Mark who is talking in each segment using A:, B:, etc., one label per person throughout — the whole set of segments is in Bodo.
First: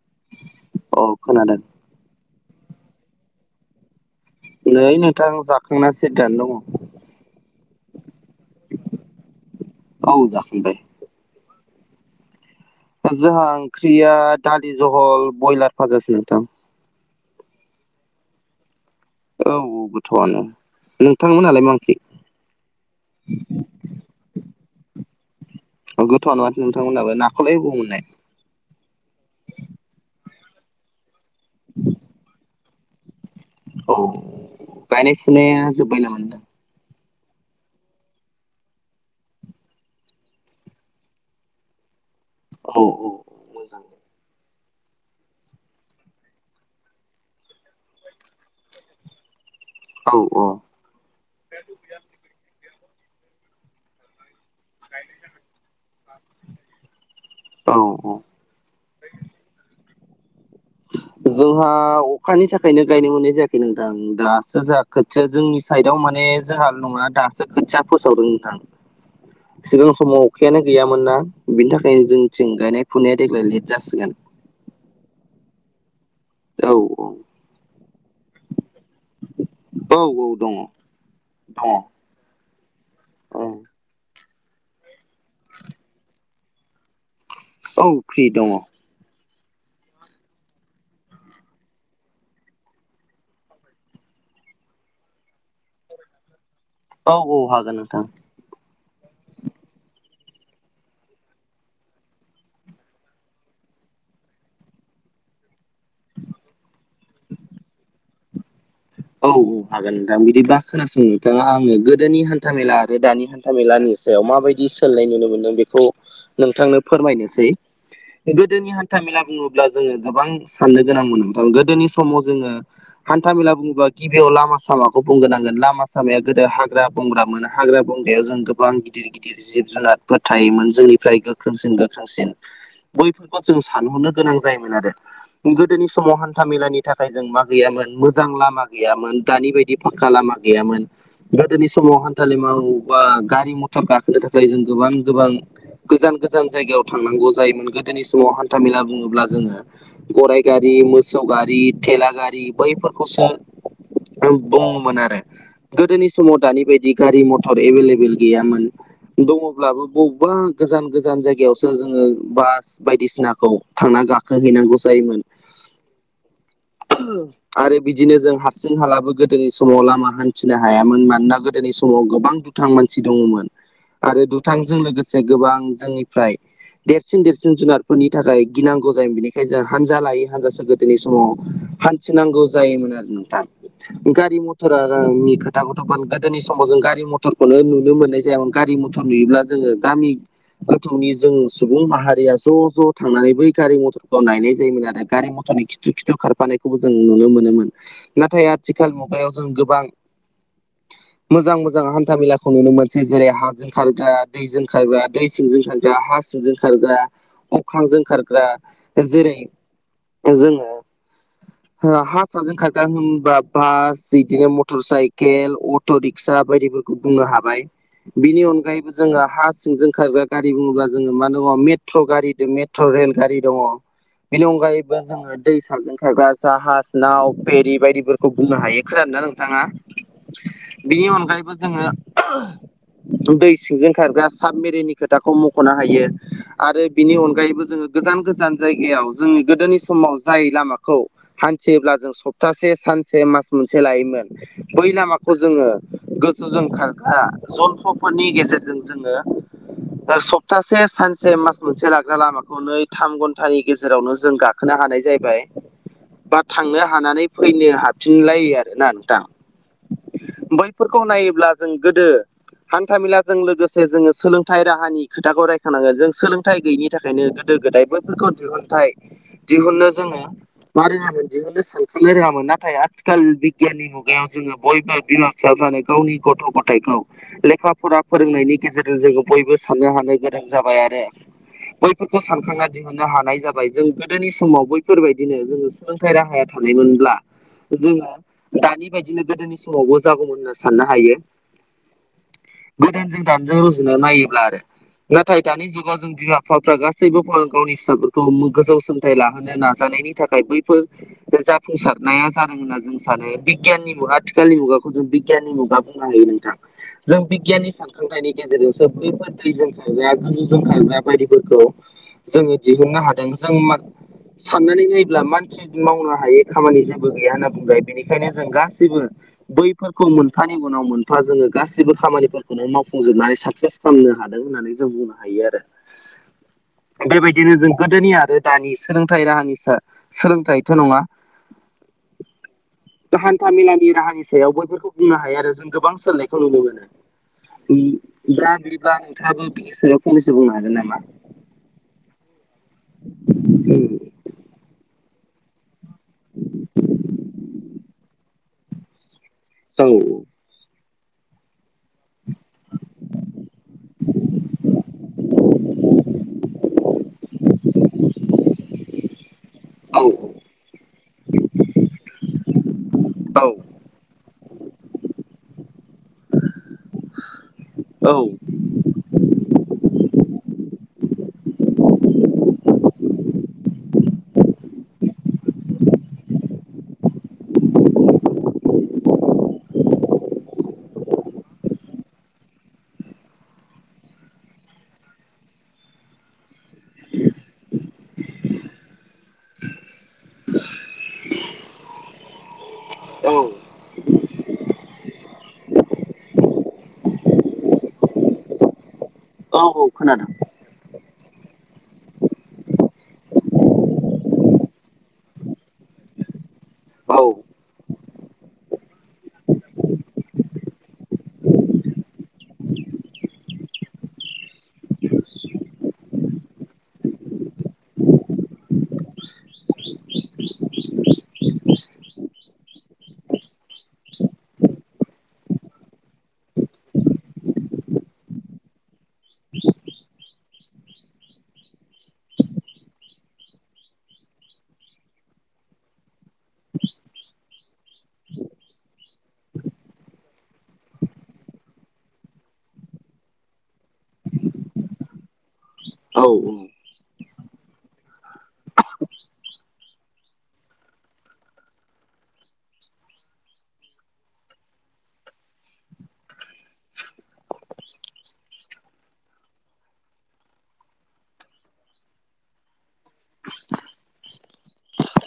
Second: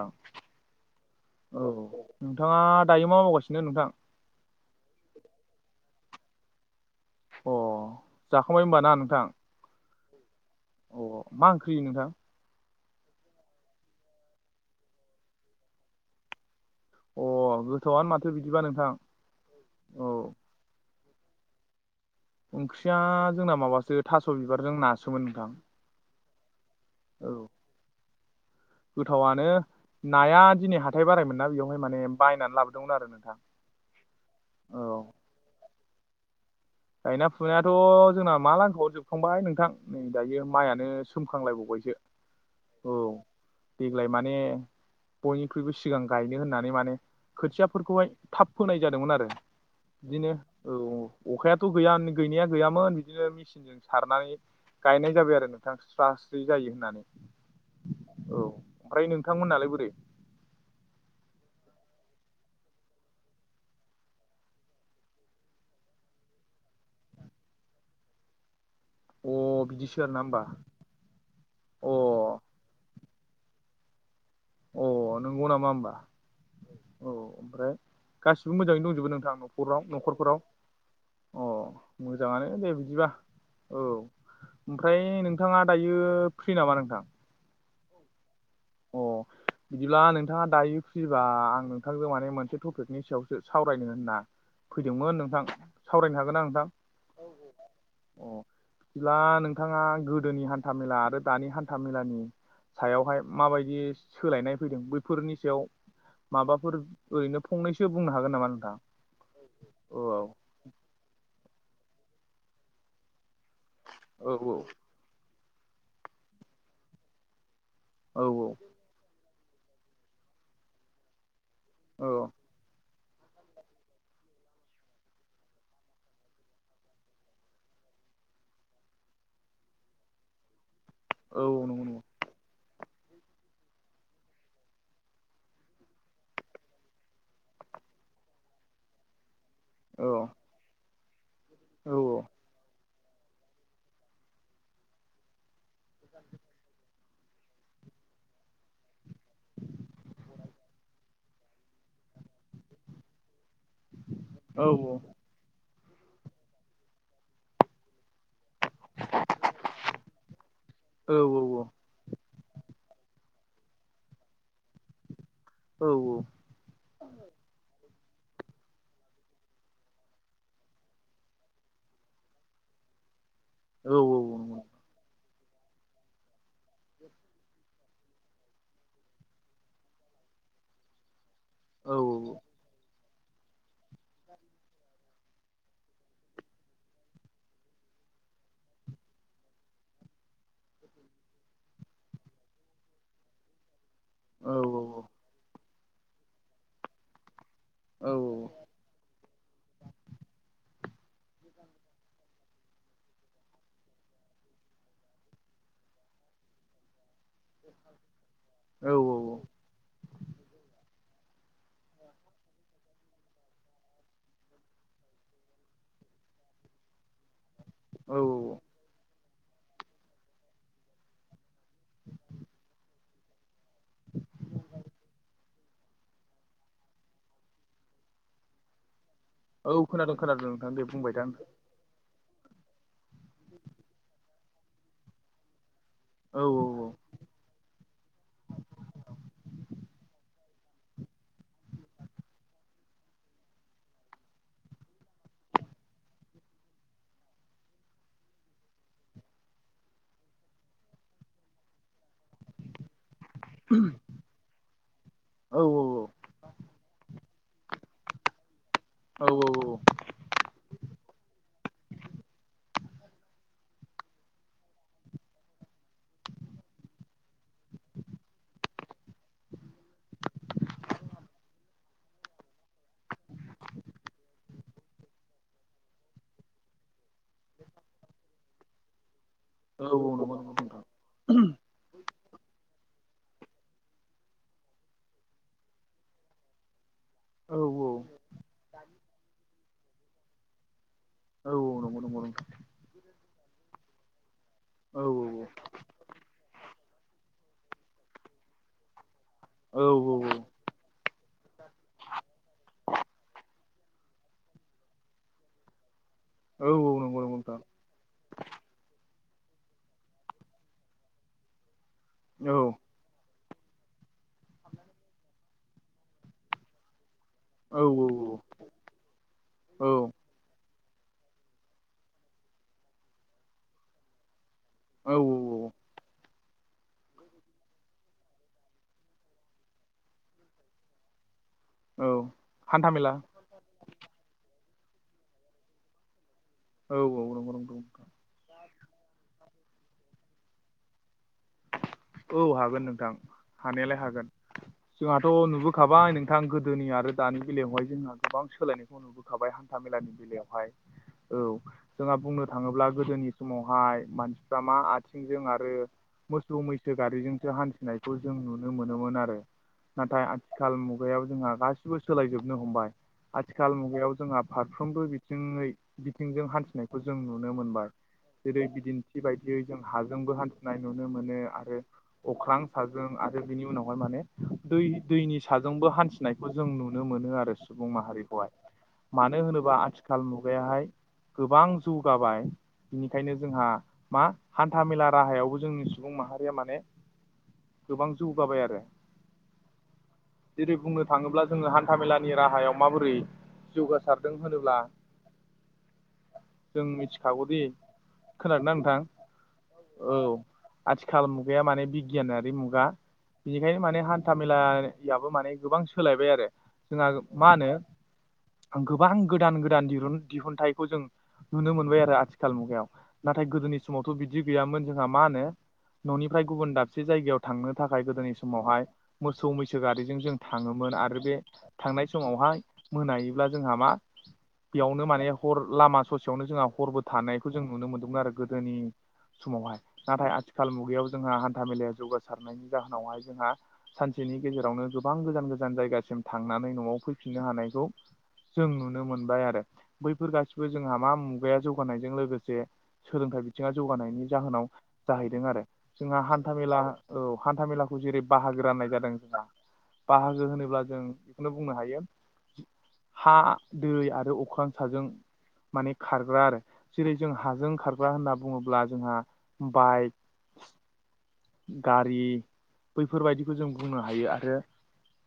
A: औ
B: औ खोनादों
A: नोंथाङा दायो मा मावगासिनो नोंथां?
B: नै नोंथां जाखांना सेरदनानै दङ।
A: अ जाखांबाय होनबा ना नोंथां?
B: औ जाखांबाय
A: अ मा ओंख्रि नोंथां?
B: जोंहा ओंख्रिया दालि जहल बयलार फाजासो नोंथां।
A: अ गोथावआनो माथो बिदिबा नोंथां।
B: औ गोथौआनो। नोंथांमोनालाय मा ओंख्रि?
A: ओंख्रिया जोंना माबासो थास' बिबारजों नासोमोन नोंथां।
B: गोथावआन' नोंथांमोनाबो नाखौलाय अबाव मोननाय?
A: गोथावनो नाया दिनै हाथाय बारायमोन नना बेवहाय माने बायनानै लाबोदोंमोन आरो नोंथां।
B: औ
A: औ
B: गायनाय फुनाया जोब्बाय नामा नोंथां?
A: गायनाय फुनायाथ' जोंना मा लांख जोबखांबाय नोंथां नै दायो माइयानो सोमखांलायबावबायसो। औ देग्लाय माने बयनिख्रुइबो सिगां गायनो होननानै माने खोथियाफोरखौहाय थाब फोनाय जादोंमोन आरो।
B: औ
A: बिदिनो औ अखायाथ' गैया गैनाया गैयामोन बिदिनो मिचिनजों सारनानै गायनाय जाबाय आरो नोंथां स्राास्रि जायो होननानै
B: औ
A: औ। ओमफ्राय नोंथां मोननालाय बोरै?
B: जोंहा अखानि थाखायनो गायनो मोननाय जायाखै नोंथां दासो जा खोथिया जोंनि साइदआव माने जोंहा नङा दासो खोथिया फोसावदों नोंथां।
A: अ
B: सिगां
A: बिदिसो आरोना
B: समाव
A: होमबा
B: अखायानो गैयामोन न ाबिनि
A: अ
B: थाखायनो जोंनिथिं गायनाय फुनाया देग्लाय लेट जासिगोन।
A: अ नोंगौ नामा होमबा। औ ओमफ्राय गासिबो मोजाङैनो दंजोबो नोंथां न'खराव
B: औ
A: न'खरफोराव?
B: दङ
A: अ
B: दङ।
A: मोजाङानो दे बिदिबा औ। ओमफ्राय नोंथाङा दायो फ्रि नामा नोंथां?
B: औ फ्रि दङ।
A: अ। बिदिब्ला नोंथाङा दायो फ्रिबा आं नोंथांजों माने मोनसे टपिकनि सायावसो सावरायनो होनना फैदोंमोन नोंथां सावरायनो हागोन आं नोंथां?
B: औ औ हागोन नोंथां।
A: अ बिदिब्ला नोंथाङा गोदोनि हान्था मेला आरो दानि हान्था मेलानि सायावहाय माबायदि सोलायनाय फैदों बैफोरनि सायाव माबाफोर ओरैनो फंनैसो बुंना हागोन नामा नोंथां?
B: औ औ हागोन नोंथां
A: औ
B: बिदिबा खोनासं नोंथाङा आङो गोदोनि हान्था मेला आरो दानि हान्था मेलानि
A: औ
B: माबायदि सोलायनाय नुनो मोनदों बेखौ नोंथांनो फोरमायनोसै।
A: औ
B: गोदोनि था मेला बुङोब्ला जोङो गोबां साननो गोनां मोन [unintelligible] गोदोनि
A: औ
B: समाव जोङो हान्था मेला बु गिबियाव लामा सामाखौ बुंग्रोनांगोन लामा सामाया गोदो हाग्रा बंग्रा मोनो हाग्रा बंग्रायाव जों गोबां गिदिर गिदिर जिब जुनारफोर थायोमोन जोंनिफ्राय
A: औ औ
B: गोख्रोंसिन
A: नंगौ नंगौ
B: गोख्रोंसिन बैफोरखौ जों सानहरनो गोनां जायोमोन आरो। गोदोनि समाव हान्था मेलानि थाखाय जों मा गैयामोन मोजां लामा गैयामोन दानि बायदि
A: औ
B: फाक्का लामा गैयामोन गोदोनि
A: औ
B: समाव हान्थालिमाव बा गारि मथर गाखोनो थाखाय जों गोबां गोबां गोजान गोजान जायगायाव थांनांगौ जायोमोन गोदोनि समाव हान्था मेला बुंङोब्ला जोंङो गराय गारि मो सौगारि थेला गारि बैफोरखौसो
A: औ
B: बुङोमोन आरो गोदोनि समाव दानि बायदि गारि मथर एभेलेबेल गैयामोन। दङब्लाबो बबेबा गोजान गोजान
A: औ
B: जायगायावसो जोङो बास बायदिसिनाखौ थांना गाखोहैनांगौ जायोमोन। आरो बिदिनो जों जोंहालाबो गोदोनि समाव लामा हान्थिनो हायामोन मानोना गोदोनि समाव गोबां दुथां मानसि दङमोन। आरो दुथांजों लोगोसे गोबां जोंनिफ्राय देरसिन देरसिन जुनादफोरनि थाखाय गिनांगौ जायोमोन बेनिखाय जों हानजा लायै हानजासो गोदोनि समाव हान्थिनांगौ जायोमोन आरो नोंथां। गारि मथरानि खोथाखौथ' [unintelligible] गोदोनि समाव जों गारि मथरखौनो नुनो मोननाय जायामोन। गारि मथर नुयोब्ला जोङो गामि गोथौनि जों सुबुं माहारिया ज' ज' थांनानै बै गारि मथर नायनाय जायोमोन
A: औ
B: आरो गारि मथरनि खिथु खिथु खारफानायखौबो जों नुनो मोनोमोन
A: औ
B: नाथाय
A: औ
B: आ आथिखाल मुगायाव जों गोबां
A: [inaudible]
B: मोजां मोजां हान्था मेलाखौ नुनो मोनसै जेरै हाजों खारग्रा दैजों खारग्रा दै सिंजों खारग्रा हा सिंजों खा खारग्रा अख्रांजों खारग्रा
A: औ
B: जेरै जोङो ओ हा साजों खा ग्रा होनबा बास बिदिनो मटर साइकेल अट' रिक्सा बायदिफोरखौ बुंनो हाबाय।
A: औ
B: बिनि अनगायैबो जोङो हा सिंजों खारग्रा गारि बुङोब्ला जोङो मा दङ मे ट्र' गारि [unintelligible] मेट्र' रेल गारि दङ। बेनि अनगायैबो जोङो दै साजाजों खारग्रा जाहाज नाव फेरि बायदिफोरखौ बुंनो हायो खोनादोंना नोंथाङा?
A: औ खोनादों खोनादों नोंथां दे
B: बिनि
A: बुंबाय दा नोंथां
B: अनगायैबो जोङो दै सिंजों खारग्रा साबमेरिननि खोथाखौ मख'नो हायो।
A: औ औ।
B: आरो बिनि अनगायैबो जोङो गोजान गोजान जायगायाव जोंनि गोदोनि समाव जाय लामाखौ हान्थियोब्ला जों सप्तासे सानसे मास मोनसे लायोमोन बै लामाखौ जोङो गोसोजों खारग्रा जन्थ्र'फोरनि गेजेरजों जोङो सप्तासे सानसे मास मोनसे लाग्रा लामाखौ नै थाम घन्टानि गेजेरावनो जों गाखोनो हानाय जाहैबाय
A: औ औ
B: बा थांनो हानानै फैनो हाबफिनलायो आरोना नोंथां।
A: औ औ
B: बैफोरखौ नायोब्ला जों गोदो हान्था मेलाजों लोगोसे जोङो सोलोंथाइ राहानि खोथाखौ रायखानांगोन जों सोलोंथाइ गैयि थाखायनो गोदो गोदाय बैफोरखौ दिहुनथाय दिहुननो जोङो [unintelligible] दिहुननो सान साननो रोङामोन नाथाय आथिखाल बिगियाननि मुगायाव जोङो बयबो बिमा बिफाफोरानो गावनि गथ' गथायखौ लेखा फरा फोरोंनायनि गेजेरजों जोङो बयबो साननो
A: औ
B: हानाय
A: नंगौ नंगौ
B: गोरों जाबाय
A: नोंथां
B: आरो। फोरखौ सानखांना दिहुननो हानाय जाबाय जों गोदोनि समाव बैफोरबायदिनो जोङो सोलोंथाइ राहाया थानायमोनब्ला
A: औ
B: जोङो दानि बायदिनो गोदोनि समावबो जागौमोन होनना साननो हायो।
A: औ औ नंगौ नंगौ नोंथां।
B: गोदोनिजों जों दानिजों रुजुनो नायोब्ला आरो
A: औ
B: नाथाय दानि जुगाव जों बिमा बिफाफ्रा गासैबो गावनि फिसाफोरखौ गोजौ सोलोंथाइ लाहोनो
A: औ
B: नाजानायनि
A: औ
B: थाखाय बैफोर बे जाफुंसारनाया जादों होनना जों सानो बिगियाननि मुगा आथिखालनि मुगाखौ जों बिगियाननि मुगा बुंनो हायो नोंथां।
A: औ
B: जों
A: नंगौ नोंथां औ
B: बिगियान हिसाबै अथाइनि गेजेरजोंसो बैफोर दैजों खारग्रा गोजौजों खारग्रा बायदिफोरखौ जोङो
A: औ औ
B: दिहुननो हादों। जों साननानै नायोब्ला मानसि मावनो खामानि जेबो गैया होनना बुंजायो बेनिखायनो जों गासिबो बैफोरखौ मोन मोनफानि उनाव मोनफा जोङो गाससिबो खामानिफोरखौनो मावफुंजोबनानै साक्सेस खालामनो हादों होननानै जों बुंनो
A: औ
B: हायो आरो। बेबायदिनो जों गोदोनि आरो दानि सोलोंथाइ राहानि स सोलोंथाइथ' नङा
A: औ हान्थाामेला
B: तामेलानि राहानि सायाव बैफोरखौ बुंनो हायो आरो जों गोबां सोलोंनायखौ नुनो मोनो।
A: औ औ नंगौ नंगौ नंगौ।
B: दा बिब्ला नोंथाङाबो बिनि सायाव फंनैसो बुंनो हागोन नामा?
A: औ हागोन नोंथां हानायालाय हागोन जोंहाथ' नुबो खाबाय नोंथां गोदोनि आरो दानि बेलायावहाय जोंहा गोबां सोलायनाय नुबोखाबाय हान्था
B: औ
A: मेलानि बेलायावहाय औ जोंहा बुंनो थाङोब्ला गोदोनि समावहाय मानसिफ्रा मा आथिंजों आरो मोसौ मैसो गारिजोंसो हान्थिनायखौ जों नुनो मोनोमोन आरो।
B: औ
A: नाथाय आथिखाल मुगायायावो जोंहा गासिबो सोलायजोबनो हमबाय।
B: औ
A: आथिखाल मुगायाव जोंहा फारफ्रोमबो बिथिङै बिथिंजों हान्थिनाय खौ जों नुनो मोनबाय।
B: औ
A: जेरै बिदिन्थि बायदियै जों हाजोंबो हान्थिनाय नुनो मोनो आरो ओ अख्रां साजों आरो बिनि उनावहाय माने दै दैनि साजोंबो हान्थिनायखौ जों नुनो मोनो आरो। सुबुं माहारिखौहाय मानो होनोबा आथिखाल मुगायाहाय गोबां जौगाबाय बिनिखायनो जोंहा मा हान्था मेला राहायावबो जोंनि सुबुं माहारि या माने गोबां जौगाबाय आरो। जेरै बुंनो थाङोब्ला जोङो हान्था मेलानि राहायाव माबोरै
B: औ
A: जौगासारदों होनोब्ला जों मिथिखागौदि खोनादोना नोंथां?
B: औ औ खोनादों
A: आथिखाल मुगाया माने बिगियानारि मुगा बिनिखायनो माने हान्था मेेलायाबो माने गोबां सोलायबाय आरो। जोंहा
B: औ
A: मा होनो गोबां गोदान-गोदान दिहुनथाइखौ जों नुनो मोनबाय आरो आथिखाल मुगायाव नाथाय गोदोनि समावथ' बिदि गैयामोन जोंहा मा होनो न'निफ्राय गुबुन दाबसे जायगायाव थांनो थाखाय गोदोनि समावहाय मोसौ मैसो गारिजों जों थाङोमोन आरो बे थांनाय समावहाय मोनायोब्ला जोंहा मा बेयावनो माने हर लामा ससेयावनो जोंहा हरबो थानायखौ जों नुनो मोनदोंमोन आरो गोदोनि समावहाय नाथाय आथिखाल मुगायाव जोंहा हान्था मेलाया जौगासारनायनि जाहोनावहाय जोंहा सानसेनि गेजेरावनो गोबां गोजान गोजान जायगासिम थांनानै न'आव फैफिननो हानायखौ जों नुनो मोनबाय आरो। बैफोर गासिबो जोंहा मा मुगाया जौगानायजों लोगोसे सोलोंथाइ बिथिङा जौगानायनि जाहोनाव जाहैदों आरो जोंहा
B: औ
A: हान्था मेला औ हान्था मेलाखौ जेरै बाहागो राननाय जादों जोंहा बाहागो होनोब्ला जों बेखौनो बुंनो हायो। हा, दै आरो अख्रां साजों माने खारग्रा आरो जेरै जों हाजों खारग्रा होनना बुङोब्ला जोंहा बाइक [inaudible] गारि बैफोरबायदिखौ जों बुंनो हायो आरो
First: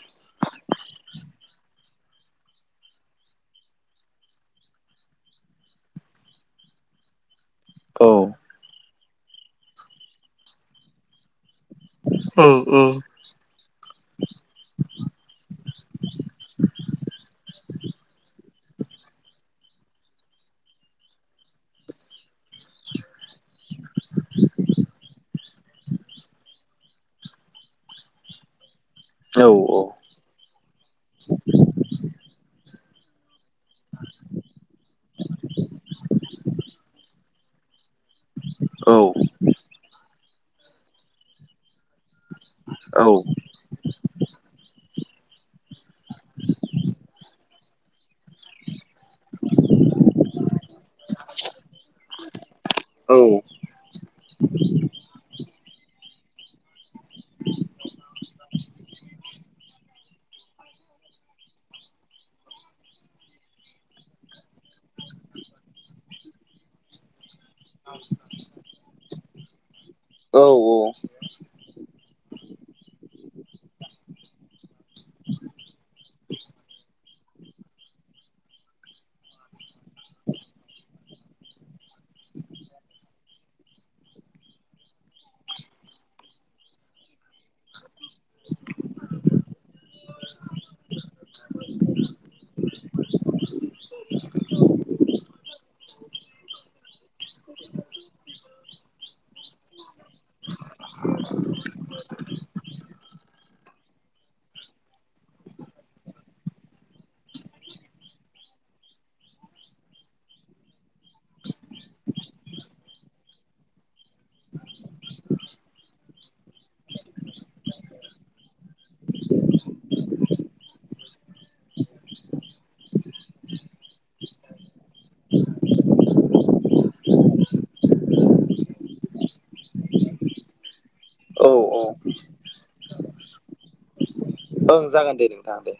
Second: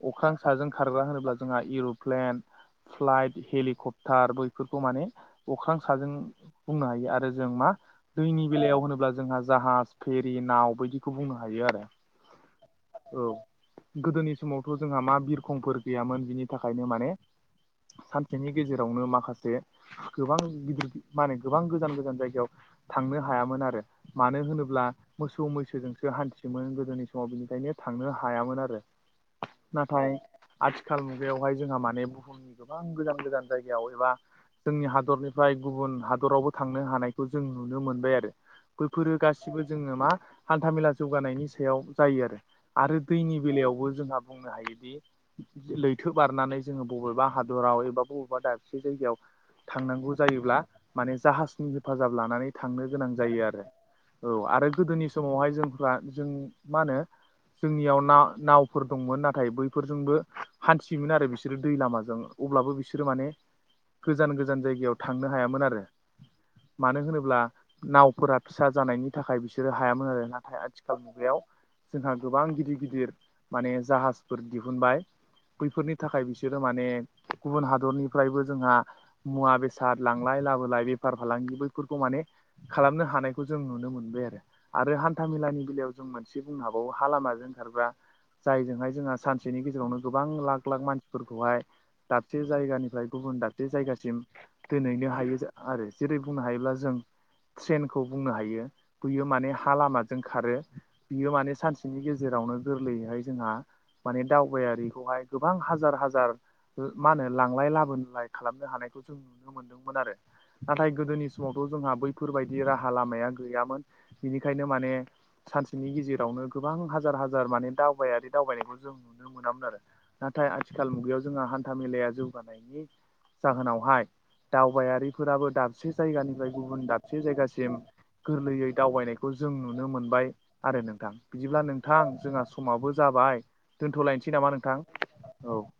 A: अख्रां साजों खारग्रा होनोब्ला जोंहा इर'प्लेन। फ्लाइट हेलिकप्टार बैफोरखौ माने अख्रां साजों बुंनो हायो आरो जों मा
B: औ
A: दैनि बेलायाव होनोब्ला जोंहा जाहाज फेरि नाव बायदिखौ बुंनो हायो आरो
B: औ
A: औ गोदोनि समावथ' जोंहा मा बिरखंफोर गैयामोन बिनि थाखायनो माने सानसेनि गेजेरावनो माखासे गोबां गिदिर माने गोबां गोजान गोजान जायगायाव थांनो हायामोन आरो मानो होनोब्ला मोसौ मैसोजों हान्थियोमोन गोदोनि समाव बिनिखायनो थांनो हायामोन आरो
B: औ
A: नाथाय आथिखाल मुगायावहाय जोंहा माने बुहुमनि गोबां गोजान गोजान जायगायाव एबा जोंनि हादरनिफ्राय गुबुन हादरावबो थांनो हानायखौ जों नुनो मोनबाय आरो बेैफोरो गासिबो जोङो मा हान्था मेला जौगानायनि सायाव जायो आरो आरो दैनि बेलायावबो जोंहा बुंनो हायोदि लैथो बारनानै जोङो बबेबा हादराव एबा बबेबा दाबसे जायगायाव थांनांगौ जायोब्ला माने जाहाजनि हेफाजाब लानानै थांनो गोनां जायो आरो औ आरो गोदोनि समावहाय जोंफ्रा जों मा होनो जोंनियाव ना-नावफोर दंमोन नाथाय बैफोरजोंबो हान्थियोमोन आरो बिसोरो दै लामाजों अब्लाबो बिसोरो माने गोजान गोजान जायगायाव थांनो हायामोन आरो मानो होनोब्ला नावफोरा फिसा जानायनि थाखाय बिसोरो हायामोन आरो
B: औ
A: नथाय आथिखाल मुगायाव जोंहा गोबां गिदिर गिदिर माने जाहाजफोर दिहुनबाय। बैफोरनि थाखाय बिसोरो माने गुबुन हादरनिफ्रायबो जोंहा मुवा बेसाद लांलाय लाबोलाय बेफार फालांगि बैफोरखौ माने खालामनो हानायखौ जों नुनो मोनबाय आरो आरो [unintelligible] हान्थामेलानि बेलायाव जों मोनसे बुंनो हाबावो हा लामाजों खारग्रा जायजोंहाय जोंहा सानसेनि गेजेरावनो गोबां लाख लाख मानसिफोरखौहाय दाबसे जायगानिफ्राय गुबुन दाबसे जायगासिम दोनहैनो हायो आरो जेरै बुंनो हायोब्ला जों ट्रेनखौ बुंनो हायो बयो माने हा लामा जों खारो बियो माने सानसेनि गेजेरावनो गोरलैयैहाय जोंहा माने दावबायारिखौहाय गोबां हाजार हाजार ओ मा होनो लांलाय लाबोनलाय खालामनो हानायखौ जों नुनो मोनदोंमोन आरो नाथाय गोदोनि समावथ' जोंहा बैफोरबायदि राहा लामाया गैयामोन बिनिखायनो माने सानसेनि गेजेरावनो गोबां हाजार हाजार माने दावबायारि दावबायनायखौ जों नु नुनो मोनामोन आरो नाथाय आथिखाल मुगायाव जोंहा हान्था मेलाया जौगानायनि जाहोनावहाय दावबायारिफोराबो दाबसे जायगानिफ्राय गुबुन दाबसे जायगासिम गोरलैयै दावबायनायखौ जों नु मोनबाय आरो नोंथां
B: औ
A: बिदिब्ला नोंथां जोंहा समाबो जाबाय दोनथ'लायनोसै [unintelligible] नामा नोंथां
B: ओं जागोन दे
A: औ
B: नोंथां दे